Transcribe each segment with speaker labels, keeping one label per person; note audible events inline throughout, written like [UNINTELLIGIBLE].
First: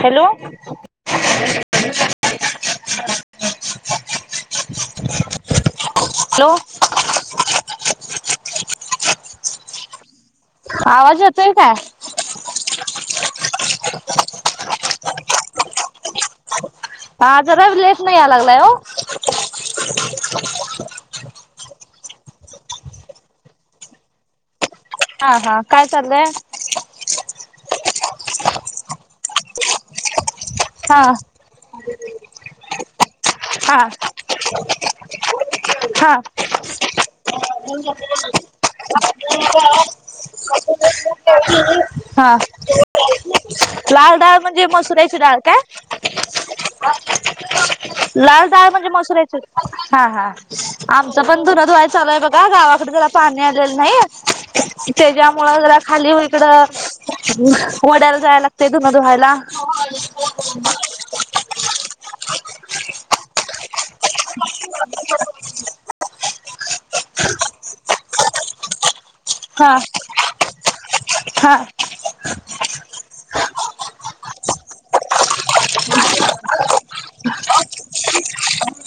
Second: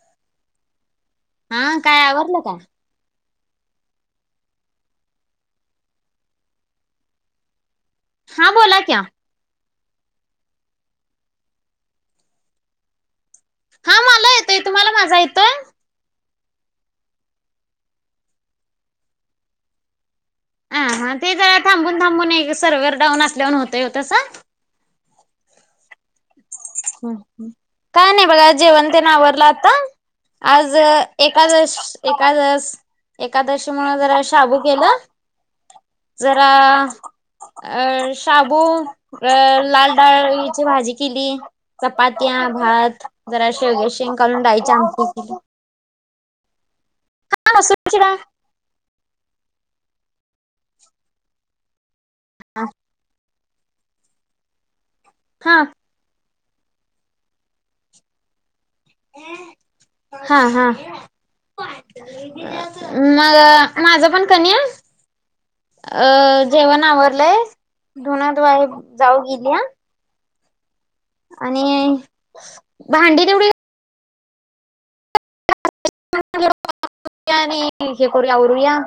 Speaker 1: Hello
Speaker 2: हा काय आवडलं का
Speaker 1: ह हॅलो
Speaker 2: हां बोला क्या
Speaker 1: आवाज होतोय काय
Speaker 2: हा मला येतोय तुम्हाला माझा येतोय
Speaker 1: हा जरा लेस नाही या लागलाय हो
Speaker 2: ह हा ते जरा थांबून थांबून एक सर्वर्ह डाऊन असल्यावर होत होतस
Speaker 1: हा हा काय चाललंय
Speaker 2: काय नाही बघा जेवण ते ना आवरलं आता आज
Speaker 1: हा
Speaker 2: एाद एकादस एकादशी
Speaker 1: हा
Speaker 2: मु जरा शाबू केलं
Speaker 1: हा
Speaker 2: जरा अ शाबू अ लाल डाळीची भाजी केली
Speaker 1: हा
Speaker 2: चपात्या भात जराशे वगर शे
Speaker 1: लाल डाळ
Speaker 2: घालून
Speaker 1: म्हणजे
Speaker 2: राडयचे आमची
Speaker 1: मसुराची
Speaker 2: ति
Speaker 1: डाळ काय
Speaker 2: हा ना सुमच ना
Speaker 1: म्हण आम पण धुधु चालूय बघा गावाक पा आ नाही त्याच्या
Speaker 2: हा
Speaker 1: ज खाली इड वड्याला जायला लागते दधुनधुवा्हायला
Speaker 2: हा हा मग माझ पण कनी आहे अ जेवण आवरलंय धोनात वाय जाऊ गेली ह
Speaker 1: हा हा
Speaker 2: आणि भांडी तेवढी हे करूया उरया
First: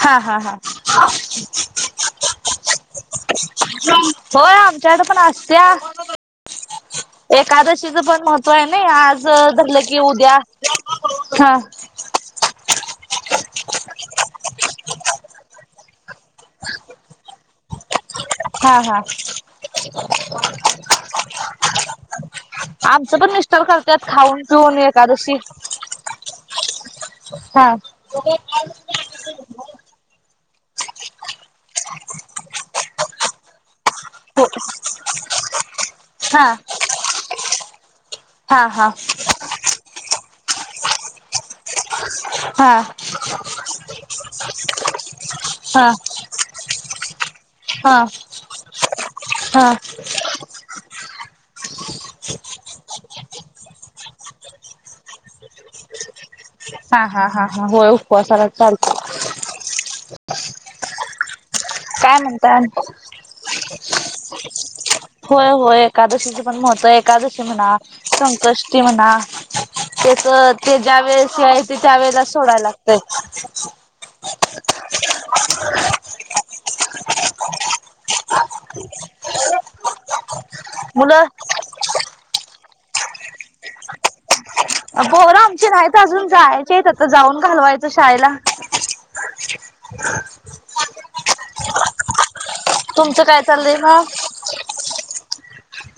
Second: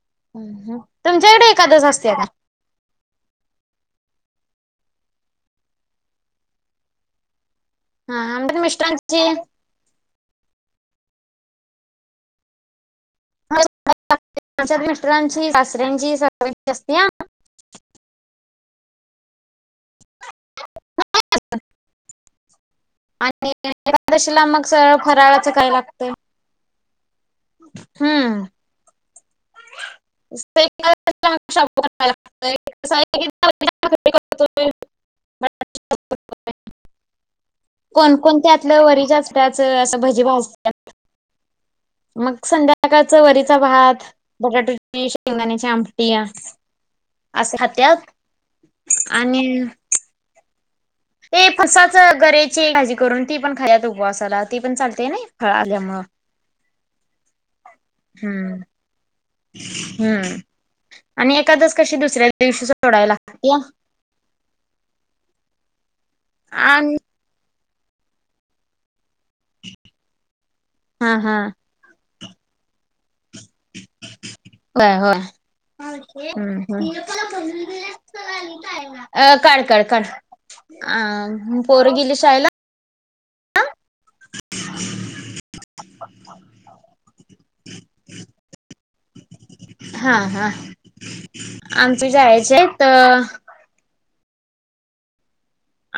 Speaker 1: हा हा हा
Speaker 2: तुमच्याकडे एखादच असते का
Speaker 1: हो आमच्याड पण असत्या एक एकादशीचं
Speaker 2: हा
Speaker 1: पण महत्त्व
Speaker 2: आमच्यात
Speaker 1: आहे ना
Speaker 2: मिस्टरांची
Speaker 1: आज धरलं की उद्या हा
Speaker 2: हा मिटरांची दासऱ्यांची स असती ह
Speaker 1: हा हा-
Speaker 2: [UNINTELLIGIBLE]
Speaker 1: आमचं पण
Speaker 2: आणि
Speaker 1: मिस्टर करतात खाऊन
Speaker 2: एकादशीला मग
Speaker 1: पिऊन
Speaker 2: सर
Speaker 1: एकादशी
Speaker 2: फराळाचं काय लागतय.
Speaker 1: हा
Speaker 2: हम्म. [UNINTELLIGIBLE] [UNINTELLIGIBLE]
Speaker 1: हो हा हा
Speaker 2: कोणकोणत्यातलं
Speaker 1: हा
Speaker 2: वरीज् असं भजी भाज मग
Speaker 1: हा हा
Speaker 2: संध्याकाळच वरीचा भात बटाट्या [UNINTELLIGIBLE] शेंगदाण्याची
Speaker 1: हा
Speaker 2: आमटीया अस
Speaker 1: हा
Speaker 2: खात्यात आणि
Speaker 1: हा
Speaker 2: ते फसाच गऱची भाजी करून ती पण खायात उपवासाला ती पण चालते नी फळ आल्यामुळ [INAUDIBLE]
Speaker 1: हा हा हा हा होय उपवासाला चालत
Speaker 2: हम्म आणि एक
Speaker 1: काय म्हणता होय होय. एकादशीच पण महत्व
Speaker 2: आणि
Speaker 1: एकादशी म्हणा, संकष्टी म्हणा तस ते
Speaker 2: हा हा
Speaker 1: ज्यावेळेस येते त्यावेळेलाचं सोडायला लागतय.
Speaker 2: होया होय. अ काढ काढ काढ
Speaker 1: मुलं
Speaker 2: अ पोर गेली शाळेला.
Speaker 1: अं पोर आमची नाहीत अजून जायचीत आता जाऊन घालवायचं शाळेला.
Speaker 2: हा हा आमच जाय
Speaker 1: तुमचं काय चाललं म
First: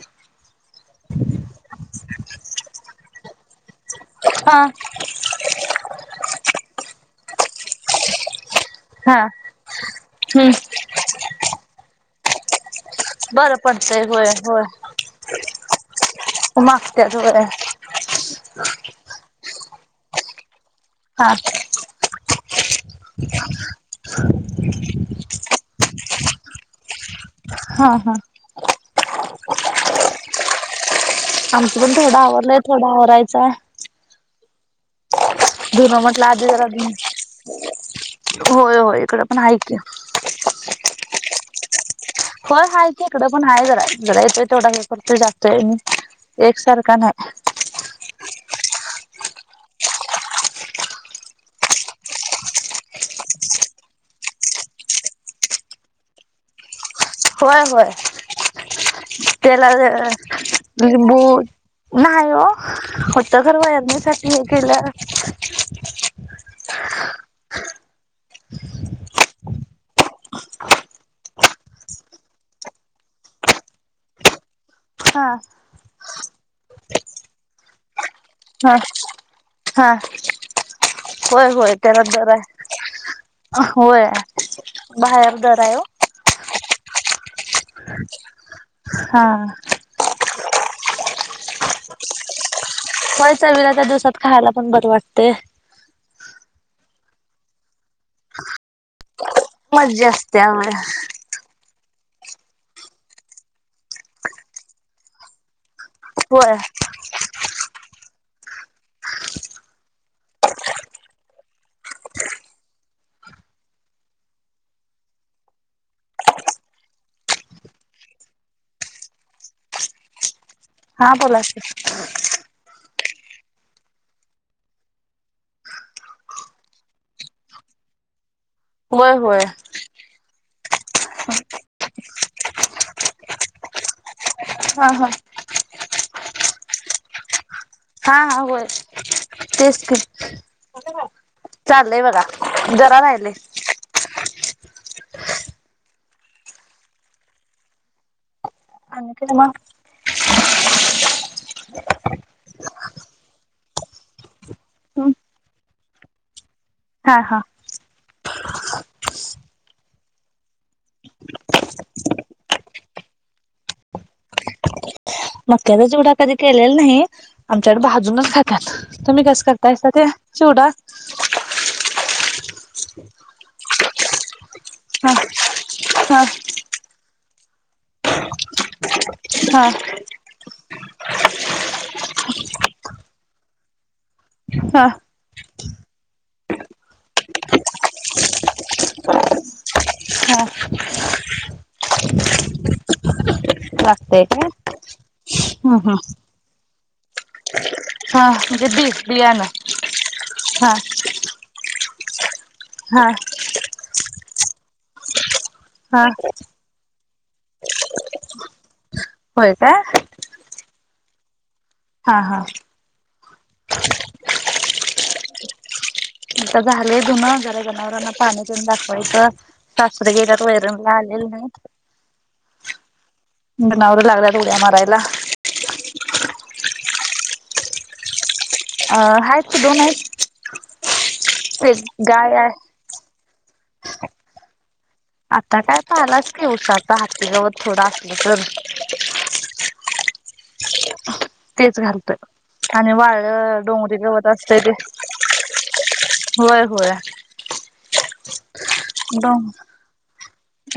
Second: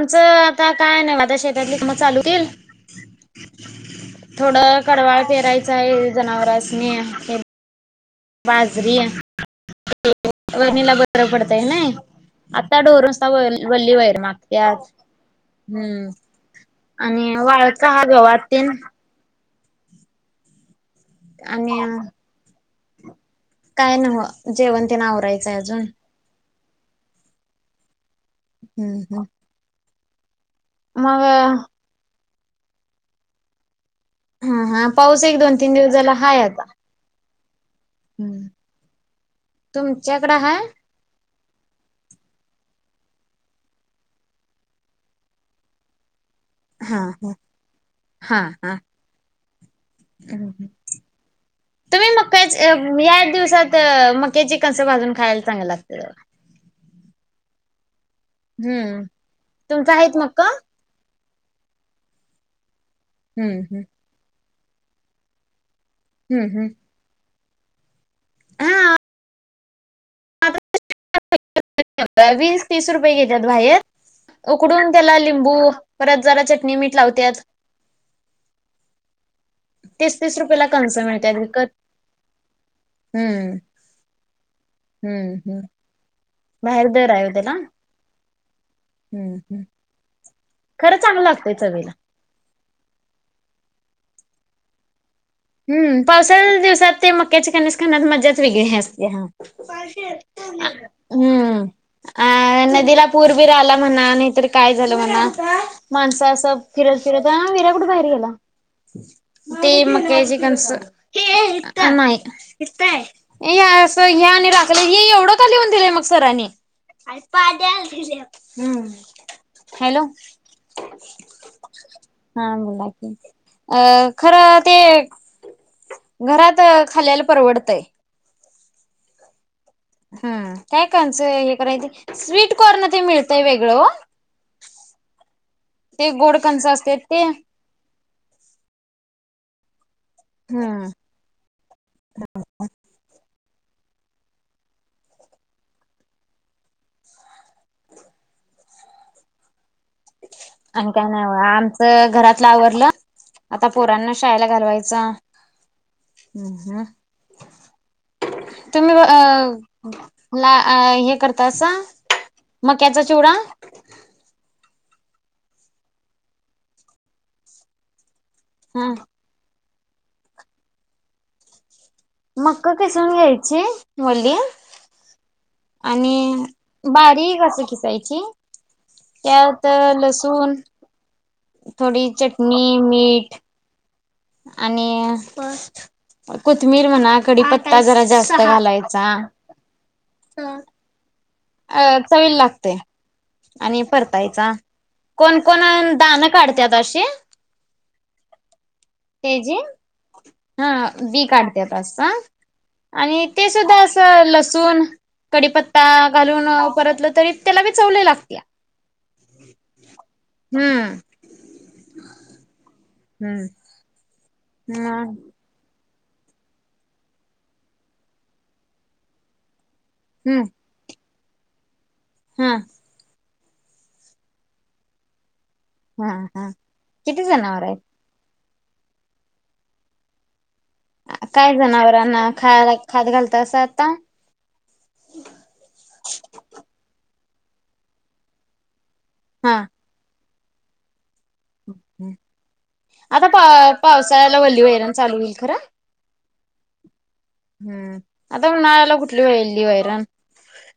Speaker 2: आमचं आता काय ना म आता शेतातली काम चालू होतील.
Speaker 1: हा
Speaker 2: थोडं कडवाळ पेरायचं आहे जनावरांसनी तेन बाजरी
Speaker 1: हा हम्म
Speaker 2: वणीला बरं पडतय नय आ त्या डोर नुसता
Speaker 1: बरं
Speaker 2: वल्ली
Speaker 1: पडतंय
Speaker 2: वैर
Speaker 1: होय होय
Speaker 2: मागत्यात हम्म
Speaker 1: मागत्यात
Speaker 2: आणि
Speaker 1: होय
Speaker 2: वाळका हा गवात तेण
Speaker 1: हा
Speaker 2: आणि काय नव्ह जेवणतीन आवरायचंय अजून
Speaker 1: हा हा
Speaker 2: हं
Speaker 1: आमचं पण थोडं आवरलंय थोडं आवरायचाय
Speaker 2: हा हा पाऊस एक दोन तीन दिवस झाला
Speaker 1: म्हटलं
Speaker 2: हाय
Speaker 1: आधी जरा
Speaker 2: आता.
Speaker 1: धुन
Speaker 2: हम्म
Speaker 1: होय होय इकडं पण हाय की,
Speaker 2: तुमच्याकडं हाय
Speaker 1: होय हाय की इकडं पण हाय जरा गरळतोय तेवढा हे करतोय जास्त येय नी एकसारखा
Speaker 2: हा
Speaker 1: नाय.
Speaker 2: हा हा हा हं हं तुम्ही मकाच या एक दिवसात मक्याचे कणस भाजून खायला चांगल लागतय ब [UNINTELLIGIBLE]
Speaker 1: होय होय तेला
Speaker 2: तुमचं
Speaker 1: अं
Speaker 2: आहेत मग का?
Speaker 1: लिंबू नाय हो होत
Speaker 2: हम्म
Speaker 1: खर
Speaker 2: हम्म
Speaker 1: वयरणीसाठी हे केलं.
Speaker 2: ह हं वीस तीस रुपये घेत्यात बाहेर उकडून त्याला
Speaker 1: हा
Speaker 2: लिंबू परत जरा चटणी मीठ लावत्यात.
Speaker 1: हा हा
Speaker 2: तीस तीस रुपयाला कणस मिळतात
Speaker 1: होय
Speaker 2: विकत.
Speaker 1: होय त्याला दर
Speaker 2: हम्म
Speaker 1: हाय होय
Speaker 2: हम्म
Speaker 1: बाहेर दर
Speaker 2: हम्म.
Speaker 1: हाय ओ.
Speaker 2: बाहेर दर हाय ओ त्याला
Speaker 1: हा
Speaker 2: हम्म हम्म खरं चांगलं लागतंय चवीला.
Speaker 1: होय चवीला त्या दिवसात खायला पण बर वाटतय.
Speaker 2: हम् पावसाळ दिवसात ते मक्याचे कणीस खाण्यात मजाच वेगळी असत्या.
Speaker 1: मज्जा असत्या होय
Speaker 2: हम्म. अ नदीला पूर बीर आला म्हणा नाहीतर काय झालं म्हणा. माणसं अस
Speaker 1: होय
Speaker 2: फिरत फिरत विराकुठ बाहेर गेला, ते म ते जे अस नाही, अस हे आणि राखलय हे एवढं लिहून दिले मग सरनी [UNINTELLIGIBLE] हॅलो.
Speaker 1: हा बोला की?
Speaker 2: हा बोला अ खरं ते घरात खाल्यालं परवडतंय.
Speaker 1: होय, होय.
Speaker 2: हा, काय कंस हे करायचं स्वीट कॉर्न ते मिळतय वेगळं ओ.
Speaker 1: हा हा.
Speaker 2: ते गोड कंस असत्यात ते.
Speaker 1: हा हा होय, तेच ते.
Speaker 2: हम्म
Speaker 1: चाललंय बघा, जरा राहिलय. आणि काय? म.
Speaker 2: आणि काय नाही आमचं घरातलं आवरलं. आता पोरांना शाळेला घालवायचा.
Speaker 1: हम्म हा हा.
Speaker 2: तुम्ही अ, ला हे करतासा. मक्याचा चिवडा.
Speaker 1: मक्याचा चिवडा कधी केलेला नाही आमच्याकड भाजूनच खातात
Speaker 2: हा
Speaker 1: तुम्ही कस कर त्यसा ते चूडा.
Speaker 2: मक्क किसून घ्यायची वली
Speaker 1: हा हा
Speaker 2: आणि बारीक अस खिसायची. त्यात
Speaker 1: हा
Speaker 2: लसूण. थोडी चटणी, मीठ. आणि
Speaker 1: हा
Speaker 2: कोथमीर म्हणा कडीपत्ता जरा जास्त घालायचा.
Speaker 1: हा.
Speaker 2: अ चवीला लागतय. आणि
Speaker 1: लागतय काय
Speaker 2: परतायचा, कोण कोण
Speaker 1: हम्म हम्म
Speaker 2: दाण काढत्यात अशी.
Speaker 1: हा म्हणजे बी बियाणं
Speaker 2: तेजी, हा बी काढत्यात. आ,
Speaker 1: हा
Speaker 2: आणि ते सुद्धा अस लसूण, कडीपत्ता
Speaker 1: हा
Speaker 2: घालून परतल तरी त्याला बी चव लय लागत्या.
Speaker 1: होय का.
Speaker 2: हम.
Speaker 1: हा हा.
Speaker 2: हम्म. [UNINTELLIGIBLE]
Speaker 1: आता झालय धुणं जरा जनावरांना पाणी तेन दाखवायचं सासरे गेल्यात वैरणला हे नायत.
Speaker 2: हां.
Speaker 1: जनावर लागल्यात उड्या मारायला.
Speaker 2: हा हा किती जनावर आहेत.
Speaker 1: अ आहेत की दोन हाइत.
Speaker 2: काय जनावरांना
Speaker 1: आहे
Speaker 2: खाय खात घालतसं आता.
Speaker 1: आता काय पालाच की उसाचा हाती गवत थोडा असल तर.
Speaker 2: हा..
Speaker 1: [UNINTELLIGIBLE] घालतोय आणि वाळ
Speaker 2: आता पा
Speaker 1: डोंगरी गवत
Speaker 2: पावसाळ्याला
Speaker 1: असतय
Speaker 2: वल्ली
Speaker 1: ते
Speaker 2: वैरण चालू होईल खरा
Speaker 1: होय होय
Speaker 2: हम्म आता म्हण नाळाला कुठली
Speaker 1: डोंग
Speaker 2: वेलली वैरन..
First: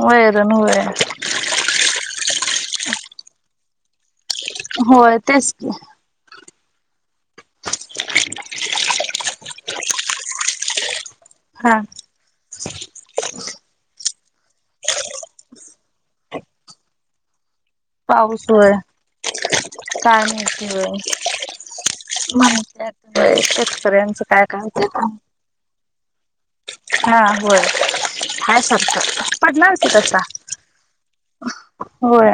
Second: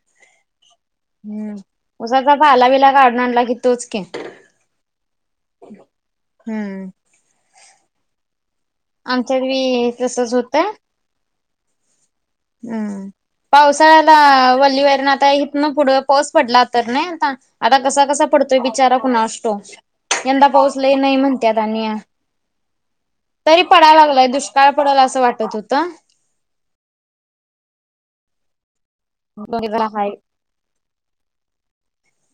Speaker 1: वैरण होय
Speaker 2: हम् उसाचा पाला बिला काढून आणला की तोच के
Speaker 1: होय तेच...
Speaker 2: हम्म... आमच्यात तसच होतं...
Speaker 1: हा..
Speaker 2: हम्म पावसाळ्याला... आता वल्ली वैरण आता इथून पुढं पाऊस पडला तर नाही आता... आता कसा कसा
Speaker 1: पाऊस
Speaker 2: पडतोय
Speaker 1: होय
Speaker 2: बिचारा कणा असतो
Speaker 1: काय
Speaker 2: यंदा
Speaker 1: माहिती होय
Speaker 2: पाऊसलाही नाही म्हणत आणि...
Speaker 1: माहिती होय
Speaker 2: तरी पडायला
Speaker 1: शेतकऱ्यांचं
Speaker 2: लागलाय
Speaker 1: काय काय
Speaker 2: दुष्काळ
Speaker 1: होतंय
Speaker 2: पडला असं
Speaker 1: काय
Speaker 2: वाटत होतं...
Speaker 1: हा होय हय सारखं पडणार
Speaker 2: बघितला
Speaker 1: की
Speaker 2: हाय
Speaker 1: तसा.. होय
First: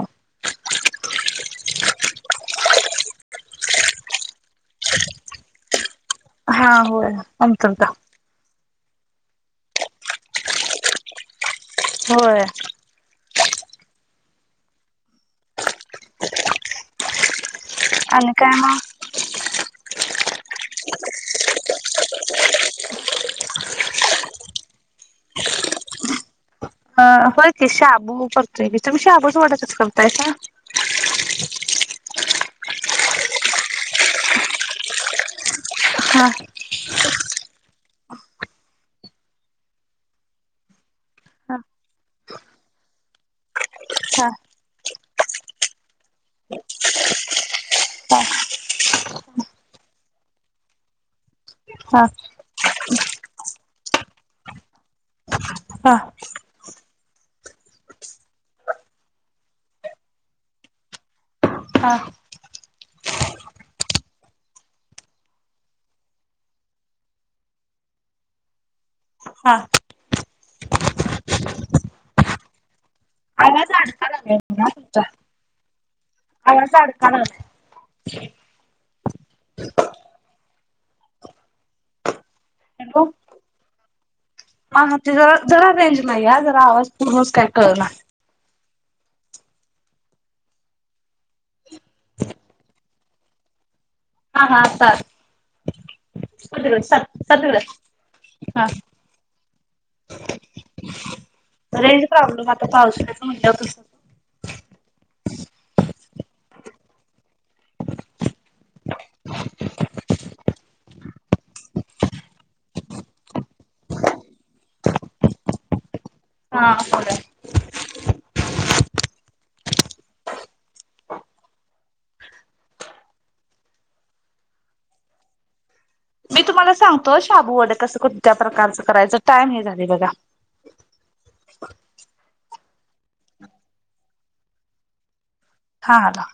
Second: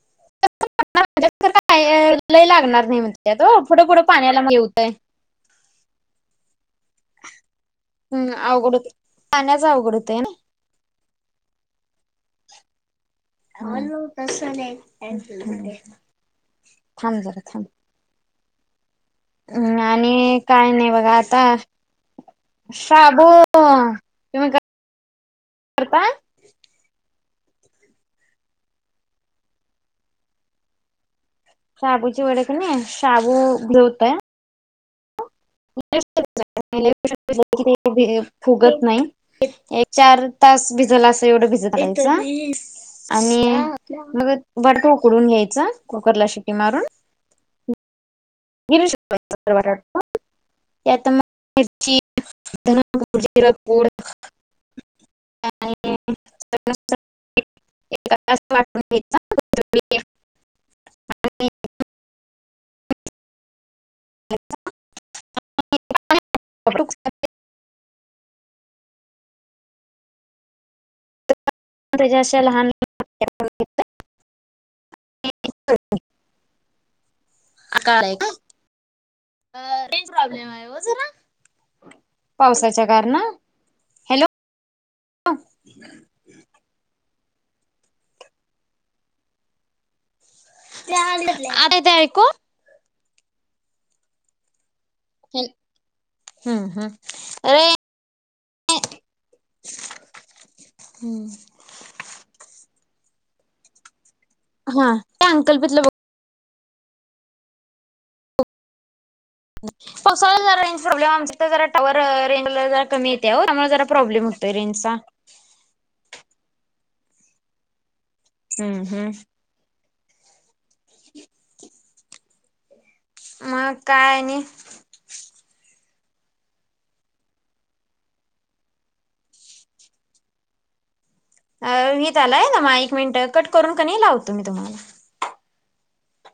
Speaker 2: लय लागणार... पुढ पुढ पाण्याला मग हे होतय....
Speaker 1: हा हो कमतरता...
Speaker 2: हम्म अवघड होतंय पाण्याच अवघड होत आहे ना..
Speaker 1: होय...
Speaker 2: कस नाही थांब जरा थांब...
Speaker 1: अ काय म...
Speaker 2: हम् आणि काय नाही बघा आता... शाबू तुम्ही करता..
Speaker 1: हो की शाबू करतोय की तुम्ही शाबूचा वडा करताय का
Speaker 2: शाबूची वेडे कसे नाही शाबू..
Speaker 1: हा
Speaker 2: [UNINTELLIGIBLE] भ फुगत नाही एक चार तास भिजल अस एवढं
Speaker 1: हा
Speaker 2: भिजत त्यांच... आणि
Speaker 1: हा
Speaker 2: मग बटाट उकडून घ्यायच कुकर ला शिटी मारून घेऊ शकतो त्याव..
Speaker 1: हा...
Speaker 2: [INAUDIBLE]
Speaker 1: हा
Speaker 2: आणि [UNINTELLIGIBLE]
Speaker 1: हा
Speaker 2: अच्छा... [UNINTELLIGIBLE]
Speaker 1: हा...
Speaker 2: प्रजा पेक्षा लहान... वाट्या
Speaker 1: आला
Speaker 2: करून
Speaker 1: जाड
Speaker 2: घ्यायचं.
Speaker 1: का जा...
Speaker 2: आणि
Speaker 1: आला साड का...
Speaker 2: काहीच प्रॉब्लेम आहे ना... पावसाच्या गार ना हॅलो...
Speaker 1: मग ह ते जरा जरा रेंज नाही या जरा आवाज पूर्वच काय कळणार..
Speaker 2: आर ते ऐको..
Speaker 1: हा हा... सर
Speaker 2: हम्म
Speaker 1: तिकडं
Speaker 2: हम्म
Speaker 1: सर सर
Speaker 2: अरे...
Speaker 1: तिकडं हा
Speaker 2: हम्म...
Speaker 1: रेंज प्रॉब्लेम आता पावसाळ्यात म्हणलं तस...
Speaker 2: हा त्या अंकलीपीतला बघुन... पावसाला जरा रेज प्रॉब्लेम आमच तर जरा टॉवर रेंज जरा कमी येते त्यामुळे जरा प्रॉब्लेम होतो... रेंजचा
Speaker 1: हा बोला.
Speaker 2: हम्म, हम्म. [UNINTELLIGIBLE] मग काय आणि?
Speaker 1: मी तुम्हाला सांगतो शाबू वडे कसं कोणत्या प्रकारचं करायचं. टाइम हे झालंय बघा.
Speaker 2: अ [UNINTELLIGIBLE] आलाय ना मग एक मिनिट कट करून कनई लावतो मी तुम्हाला.
Speaker 1: हा आला.